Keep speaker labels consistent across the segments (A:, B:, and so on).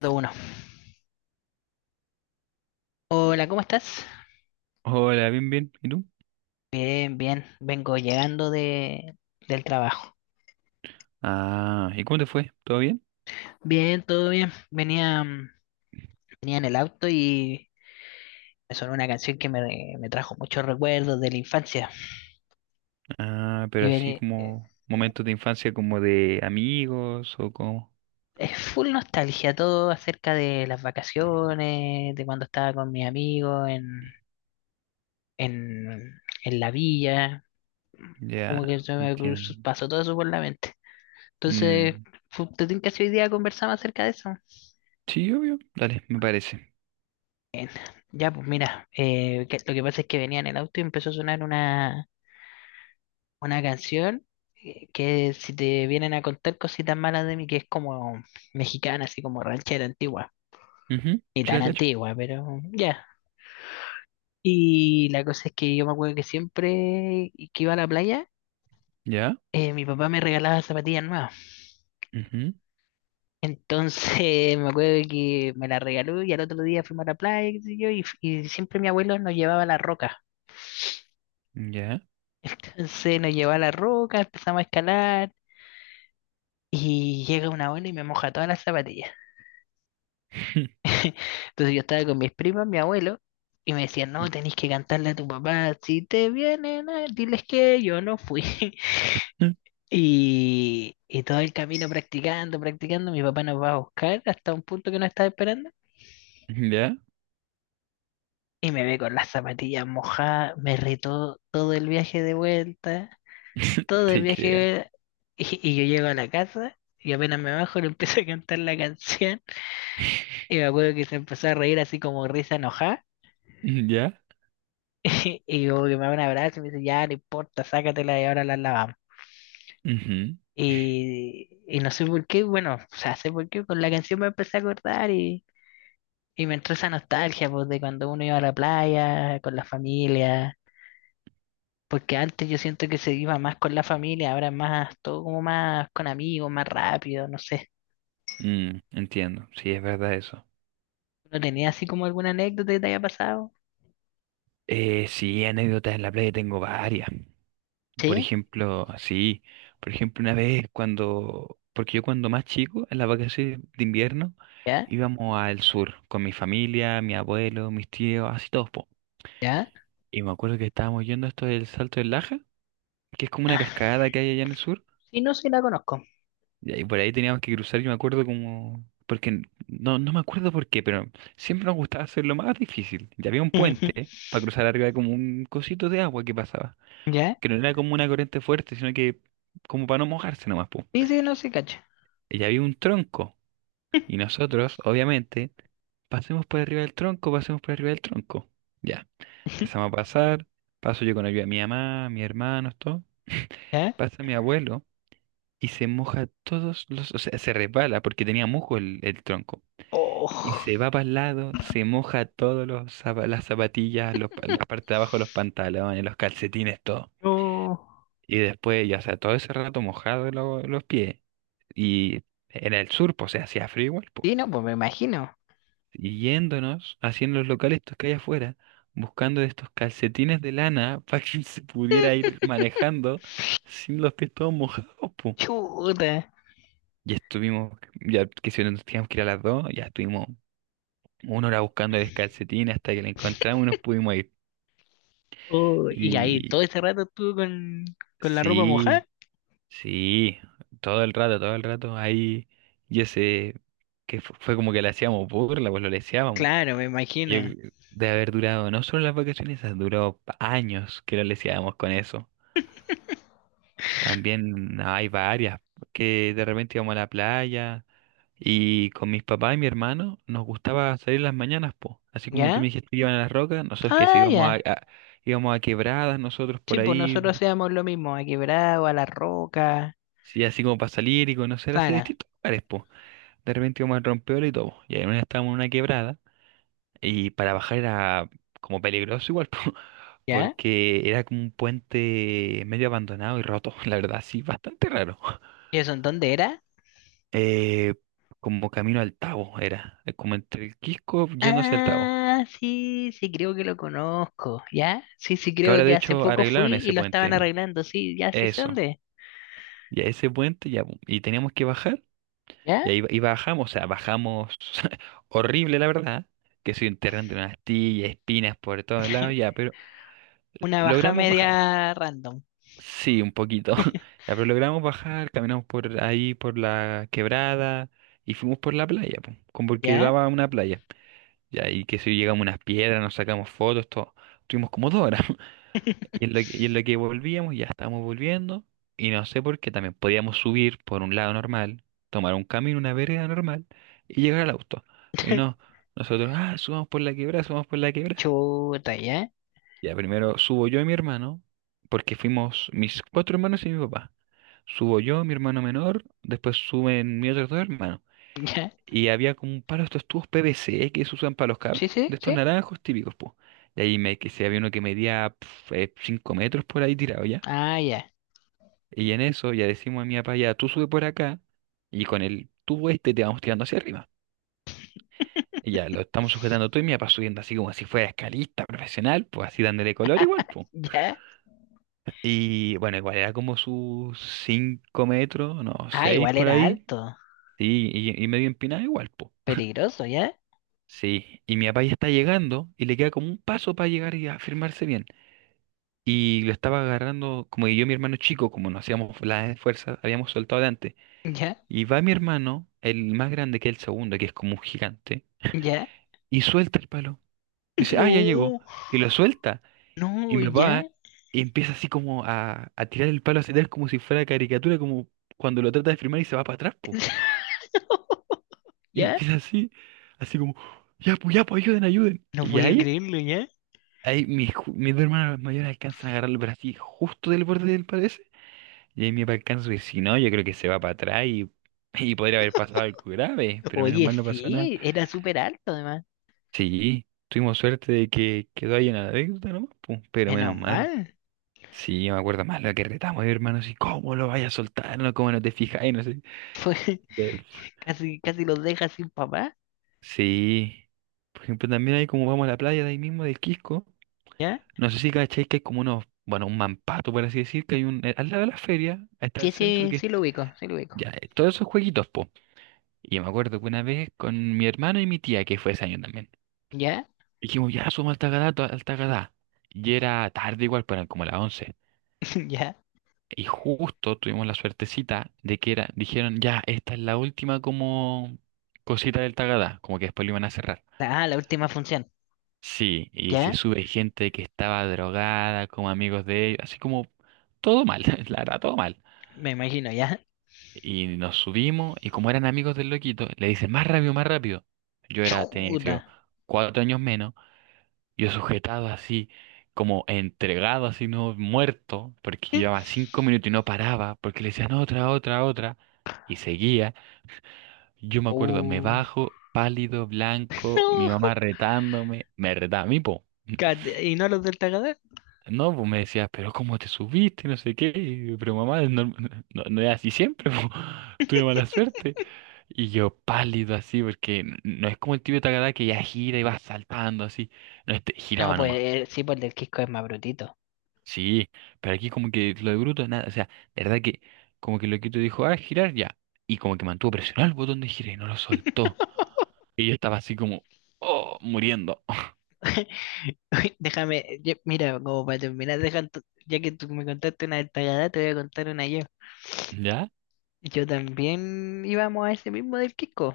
A: Uno. Hola, ¿cómo estás?
B: Hola, bien, bien. ¿Y tú?
A: Bien, bien. Vengo llegando del trabajo.
B: Ah, ¿y cómo te fue? ¿Todo bien?
A: Bien, todo bien. Venía en el auto y me sonó una canción que me trajo muchos recuerdos de la infancia.
B: Ah, pero
A: Y
B: así
A: veni- eh,
B: como momentos de infancia como de amigos o como...
A: es full nostalgia, todo acerca de las vacaciones, de cuando estaba con mis amigos en, en la villa. Como que
B: Ya,
A: se me cruzó-
B: entiendo.
A: Pasó todo eso por la mente. Entonces,
B: Mm,
A: ¿te tinca si hoy día conversamos acerca de eso?
B: sí, obvio. Dale, me parece.
A: Ya, pues mira, lo que pasa es que venía en el auto y empezó a sonar una canción, que si te vienen a contar cositas malas de mí, que es como mexicana, así como ranchera antigua,
B: Ujú,
A: ni
B: sí
A: tan
B: la cacho.
A: antigua, pero ya. Y la cosa es que yo me acuerdo que siempre que iba a la playa,
B: Ya.
A: mi papá me regalaba zapatillas nuevas.
B: Ujú.
A: Entonces me acuerdo que me las regaló y al otro día fuimos a la playa, qué sé yo, y siempre mi abuelo nos llevaba a la roca.
B: Ya.
A: Entonces nos llevaba a la roca, empezamos a escalar. Y llega una abuela y me moja todas las zapatillas. Entonces yo estaba con mis primas, mi abuelo, y me decían, no, tenés que cantarle a tu papá, si te vienen, diles que yo no fui. Y, y todo el camino practicando, practicando, mi papá nos va a buscar hasta un punto que no estaba esperando.
B: Ya.
A: Y me ve con las zapatillas mojadas, me retó todo el viaje de vuelta, todo el
B: Te
A: viaje
B: creo.
A: de vuelta. Y yo llego a la casa y apenas me bajo le empiezo a cantar la canción. Y me acuerdo que se empezó a reír así como risa enojada.
B: ¿Ya?
A: Y como que me da un abrazo y me dice, ya, no importa, sácatela y ahora la lavamos.
B: Ujú,
A: Y no sé por qué, bueno, o sea, sé por qué, con la canción me empecé a acordar y me entró esa nostalgia, pues, de cuando uno iba a la playa, con la familia, porque antes yo siento que se iba más con la familia, ahora es más, todo como más con amigos, más rápido, no sé.
B: mm, entiendo. Sí, es verdad eso.
A: ¿No tenía así como alguna anécdota que te haya pasado?
B: Sí, anécdotas en la playa tengo varias. Por
A: Sí,
B: ejemplo, sí, por ejemplo, una vez cuando, porque yo cuando más chico, en las vacaciones de invierno,
A: ya,
B: íbamos al sur con mi familia, mi abuelo, mis tíos, así todos, po.
A: ya.
B: Y me acuerdo que estábamos yendo a esto del Salto del Laja, que es como una
A: Ah,
B: cascada que hay allá en el sur,
A: sí, no, sí la conozco.
B: y ahí por ahí teníamos que cruzar, yo me acuerdo como, porque no me acuerdo por qué, pero siempre nos gustaba hacer lo más difícil. Ya había un puente, ¿eh?, para cruzar arriba de como un cosito de agua que pasaba,
A: ¿Ya?
B: que no era como una corriente fuerte, sino que como para no mojarse nomás, po.
A: Sí, sí, no, sí, cacho.
B: Y había un tronco. Y nosotros, obviamente, pasemos por arriba del tronco, pasemos por arriba del tronco. Ya. Empezamos a pasar. Paso yo con ayuda de mi mamá, mis hermanos, todo.
A: ¿Ya?
B: Pasa mi abuelo y se moja todos los. O sea, se resbala porque tenía musgo el tronco. Y
A: Oh.
B: se va para el lado, se moja todos los las zapatillas, los la parte de abajo de los pantalones, los calcetines, todo.
A: No.
B: Y después, ya, o sea, todo ese rato mojado los pies. Y era el sur, pues, o sea, hacía frío igual, pues.
A: Sí, no, pues me imagino.
B: Y yéndonos, haciendo los locales estos que hay afuera, buscando estos calcetines de lana para que se pudiera ir manejando sin los pies todos mojados, po.
A: Chuta.
B: Ya estuvimos, ya que si no, nos teníamos que ir a las 2, ya estuvimos una hora buscando el calcetín hasta que lo encontramos y nos pudimos ir.
A: Oh, y ahí todo
B: Y
A: ese rato estuvo con la ropa mojada.
B: sí, sí, todo el rato ahí, y ese, que fue como que le hacíamos burla, pues lo
A: Claro, me
B: Yo,
A: imagino.
B: de haber durado, no solo las vacaciones, esas duró años que lo leseábamos con eso. También no, hay varias, que de repente íbamos a la playa y con mis papás y mi hermano nos gustaba salir las mañanas, po. Así como tú me
A: ¿Ya?
B: dijiste que iban a las rocas, nosotros que sí
A: Ah,
B: íbamos
A: ya.
B: íbamos a quebradas, nosotros
A: Sí,
B: por
A: pues
B: ahí,
A: nosotros hacíamos lo mismo, a Quebrado, a La Roca.
B: sí, así como para salir y conocer así
A: Claro.
B: distintos lugares, po. De repente íbamos al rompeola y todo. Y ahí estábamos en una quebrada. Y para bajar era como peligroso igual, po,
A: ¿Ya?
B: porque era como un puente medio abandonado y roto, la verdad, sí, bastante raro.
A: ¿Y eso en dónde era?
B: Eh, como camino al Tabo era, como entre el Quisco yendo hacia el Tabo.
A: Ah, sí, sí, creo que lo conozco. ¿Ya? Sí, sí,
B: Que
A: creo
B: ahora de
A: que hace
B: hecho
A: poco fui
B: arreglaron
A: y
B: ese
A: lo estaban
B: puente.
A: arreglando. Sí, ya, sí sé
B: Eso.
A: dónde es.
B: Y a ese puente ya, y teníamos que bajar. Y
A: ¿Ya?
B: ahí y bajamos, o sea, bajamos horrible, la verdad, que se enterran de unas astillas, espinas por todos lados, ya, pero
A: Una baja
B: logramos bajar.
A: media random.
B: Sí, un poquito. Ya, pero logramos bajar, caminamos por ahí, por la quebrada y fuimos por la playa, po, como porque
A: ¿Ya?
B: daba una playa. Ya, y que si llegamos a unas piedras, nos sacamos fotos, todo. Estuvimos como 2 horas. Y en lo que, y en lo que volvíamos, ya estábamos volviendo. Y no sé por qué también podíamos subir por un lado normal, tomar un camino, una vereda normal y llegar al auto. Y no, nosotros, ah, subamos por la quebrada, subamos por la quebrada.
A: Chuta, ¿ya?
B: Ya primero subo yo y mi hermano, porque fuimos mis cuatro hermanos y mi papá. Subo yo, mi hermano menor, después suben mis otros dos hermanos.
A: ¿Ya?
B: Y había como un palo de estos tubos PVC que se usan para los
A: Sí,
B: cables, de
A: sí,
B: estos
A: sí.
B: naranjos típicos, pues. Y ahí me, que se había uno que medía 5 metros por ahí tirado ya.
A: Ah, ya.
B: Y en eso ya decimos a mi papá, ya tú sube por acá y con el tubo este te vamos tirando hacia arriba. Y ya lo estamos sujetando todo y mi papá subiendo así como si fuera escalista profesional, pues así dándole color igual,
A: ¿Ya?
B: Y bueno, igual era como sus 5 metros, no,
A: Ah,
B: 6
A: igual
B: por
A: era
B: ahí.
A: alto.
B: Sí, y medio empinada igual, po.
A: Peligroso, ¿ya?
B: Sí, y mi papá ya está llegando y le queda como un paso para llegar y afirmarse bien. Y lo estaba agarrando, como que yo y mi hermano chico, como no hacíamos la fuerza, habíamos soltado de antes.
A: ¿Ya?
B: Y va mi hermano, el más grande que es el segundo, que es como un gigante,
A: ¿Ya?
B: y suelta el palo. Dice, ah, ya llegó.
A: No,
B: Y lo suelta. Y
A: no,
B: mi
A: ¿ya?
B: papá empieza así como a tirar el palo hacia atrás como si fuera caricatura, como cuando lo trata de firmar y se va para atrás, po. Y
A: ¿Ya?
B: empieza así, así como, ya, pues, ayuden, ayuden.
A: No
B: Y
A: voy a
B: ahí,
A: creerlo, ¿ya?
B: ahí mis, mis dos hermanas mayores alcanzan a agarrarlo, pero así, justo del borde del palo ese. Y ahí mi papá alcanza y dice, si no, yo creo que se va para atrás y podría haber pasado algo grave, pero menos
A: Oye,
B: mal no pasó nada.
A: sí, era súper alto además.
B: Sí, tuvimos suerte de que quedó ahí en la anécdota nomás, po, pero
A: Menos
B: menos mal.
A: mal.
B: Sí, yo me acuerdo más lo que retamos, mi hermano, así, ¿cómo lo vaya a soltar? No, ¿cómo no te fijas? No sé.
A: Fue,
B: De-
A: casi, casi los deja sin papá,
B: Sí. Por ejemplo, también hay como vamos a la playa de ahí mismo, del Quisco.
A: ¿ya?
B: No sé si cacháis que hay como unos, bueno, un mampato, por así decir, que hay un, al lado de la feria, ahí está
A: Sí,
B: el centro,
A: sí,
B: que es,
A: sí lo ubico, sí lo ubico.
B: ya, todos esos jueguitos, po. Y yo me acuerdo que una vez con mi hermano y mi tía, que fue ese año también,
A: ¿Ya?
B: dijimos, ya, somos Altagadá, Altagadá. Y era tarde igual, pero eran como las 11.
A: ¿Ya?
B: Y justo tuvimos la suertecita de que era, dijeron, ya, esta es la última como cosita del Tagadá, como que después lo iban a cerrar.
A: Ah, la última función.
B: Sí, y se
A: ¿Ya?
B: sube gente que estaba drogada, como amigos de ellos, así como todo mal, la verdad, todo mal.
A: Me imagino, ¿ya?
B: Y nos subimos, y como eran amigos del loquito, le dicen, más rápido, más rápido. Yo era, tenía, que sé
A: Chuta.
B: yo, 4 años menos. Yo sujetado así, como entregado así, no muerto, porque llevaba 5 minutos y no paraba, porque le decían otra, otra, otra, y seguía. Yo me acuerdo, me
A: Oh.
B: bajo, pálido, blanco, mi
A: No.
B: mamá retándome, me retaba a mí, po.
A: ¿Y no los del Tagadá?
B: No, pues me decía, pero ¿cómo te subiste? No sé qué, y yo, pero mamá, no, no, no es así siempre, po. Tuve mala suerte. Y yo pálido así, porque no es como el tibio Takada que ya gira y va saltando así. No, este
A: No,
B: giraba
A: pues
B: nomás.
A: sí, pues el del Quisco es más brutito.
B: Sí, pero aquí como que lo de Bruto, nada, o sea, de verdad que como que Loquito dijo, ah, girar ya, y como que mantuvo presionado el botón de girar y no lo soltó, y yo estaba así como, oh, muriendo,
A: Déjame, mira, como para terminar, ya que tú me contaste una del Tagadá, te voy a contar una yo.
B: ¿ya?
A: Yo también íbamos a ese mismo del Quisco.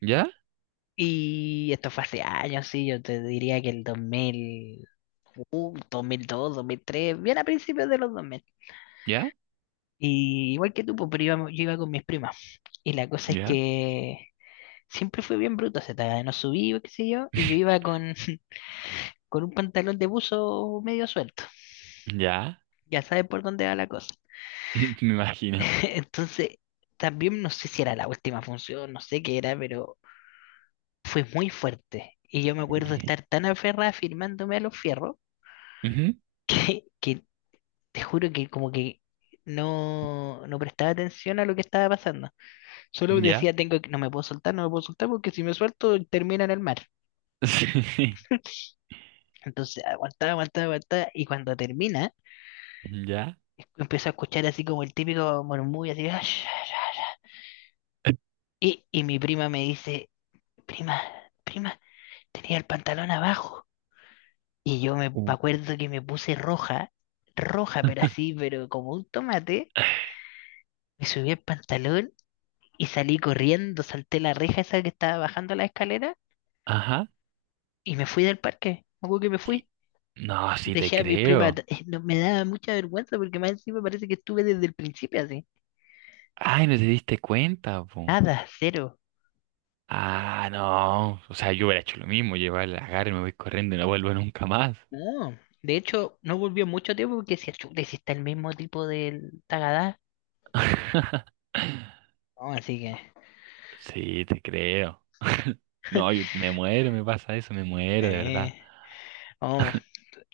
B: ¿Ya?
A: Y esto fue hace años, sí, yo te diría que el 2000, 2002, 2003, bien a principios de los 2000.
B: ¿Ya?
A: Y igual que tú, pues, pero yo iba con mis primas. Y la cosa es
B: ¿Ya?
A: que siempre fue bien bruto ese Tagadá, no subí, qué sé yo, y yo iba con un pantalón de buzo medio suelto.
B: ¿Ya?
A: Ya sabes por dónde va la cosa.
B: Me imagino.
A: Entonces, también no sé si era la última función, no sé qué era, pero fue muy fuerte. Y yo me acuerdo estar tan aferrada firmándome a los fierros
B: Ujú.
A: que te juro que como que no, no prestaba atención a lo que estaba pasando. Solo
B: ¿Ya?
A: decía, tengo que, no me puedo soltar, no me puedo soltar porque si me suelto termina en el mar.
B: Sí,
A: Entonces aguantaba, aguantaba, aguantaba y cuando termina,
B: ¿ya?
A: empiezo a escuchar así como el típico murmullo así, "Ash, ash, ash". Y mi prima me dice, prima, prima, tenía el pantalón abajo. Y yo me acuerdo que me puse roja, roja, pero así, pero como un tomate. Me subí el pantalón y salí corriendo, salté la reja esa que estaba bajando la escalera
B: Ajá.
A: y me fui del parque. Me acuerdo que me
B: Y-
A: fui.
B: No, sí te
A: Dejé a mis primas,
B: creo.
A: no, me daba mucha vergüenza porque más encima parece que estuve desde el principio así.
B: Ay, no te diste cuenta, po.
A: Nada, cero.
B: Ah, no. O sea, yo hubiera hecho lo mismo, llevar la agarre, me voy corriendo y no vuelvo nunca más.
A: No. De hecho, no volvió mucho tiempo porque si, chuta, y si está el mismo tipo del Tagadá. No, así que.
B: Sí, te creo. No, yo me muero, me pasa eso, me muero, de
A: Eh,
B: verdad.
A: oh,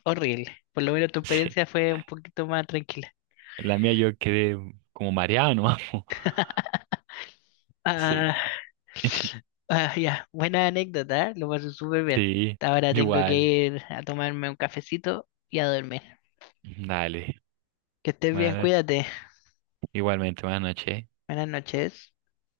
A: horrible. Por lo menos tu
B: Sí.
A: experiencia fue un poquito más tranquila.
B: La mía yo quedé como mareado, ¿no? Sí,
A: Ah, ah, ya, buena anécdota, ¿eh? Lo pasé súper bien.
B: sí.
A: Ahora tengo que
B: Igual.
A: ir a tomarme un cafecito y a dormir.
B: Dale.
A: Que estés
B: Buenas
A: bien,
B: noches.
A: cuídate.
B: Igualmente, buenas noches.
A: Buenas noches.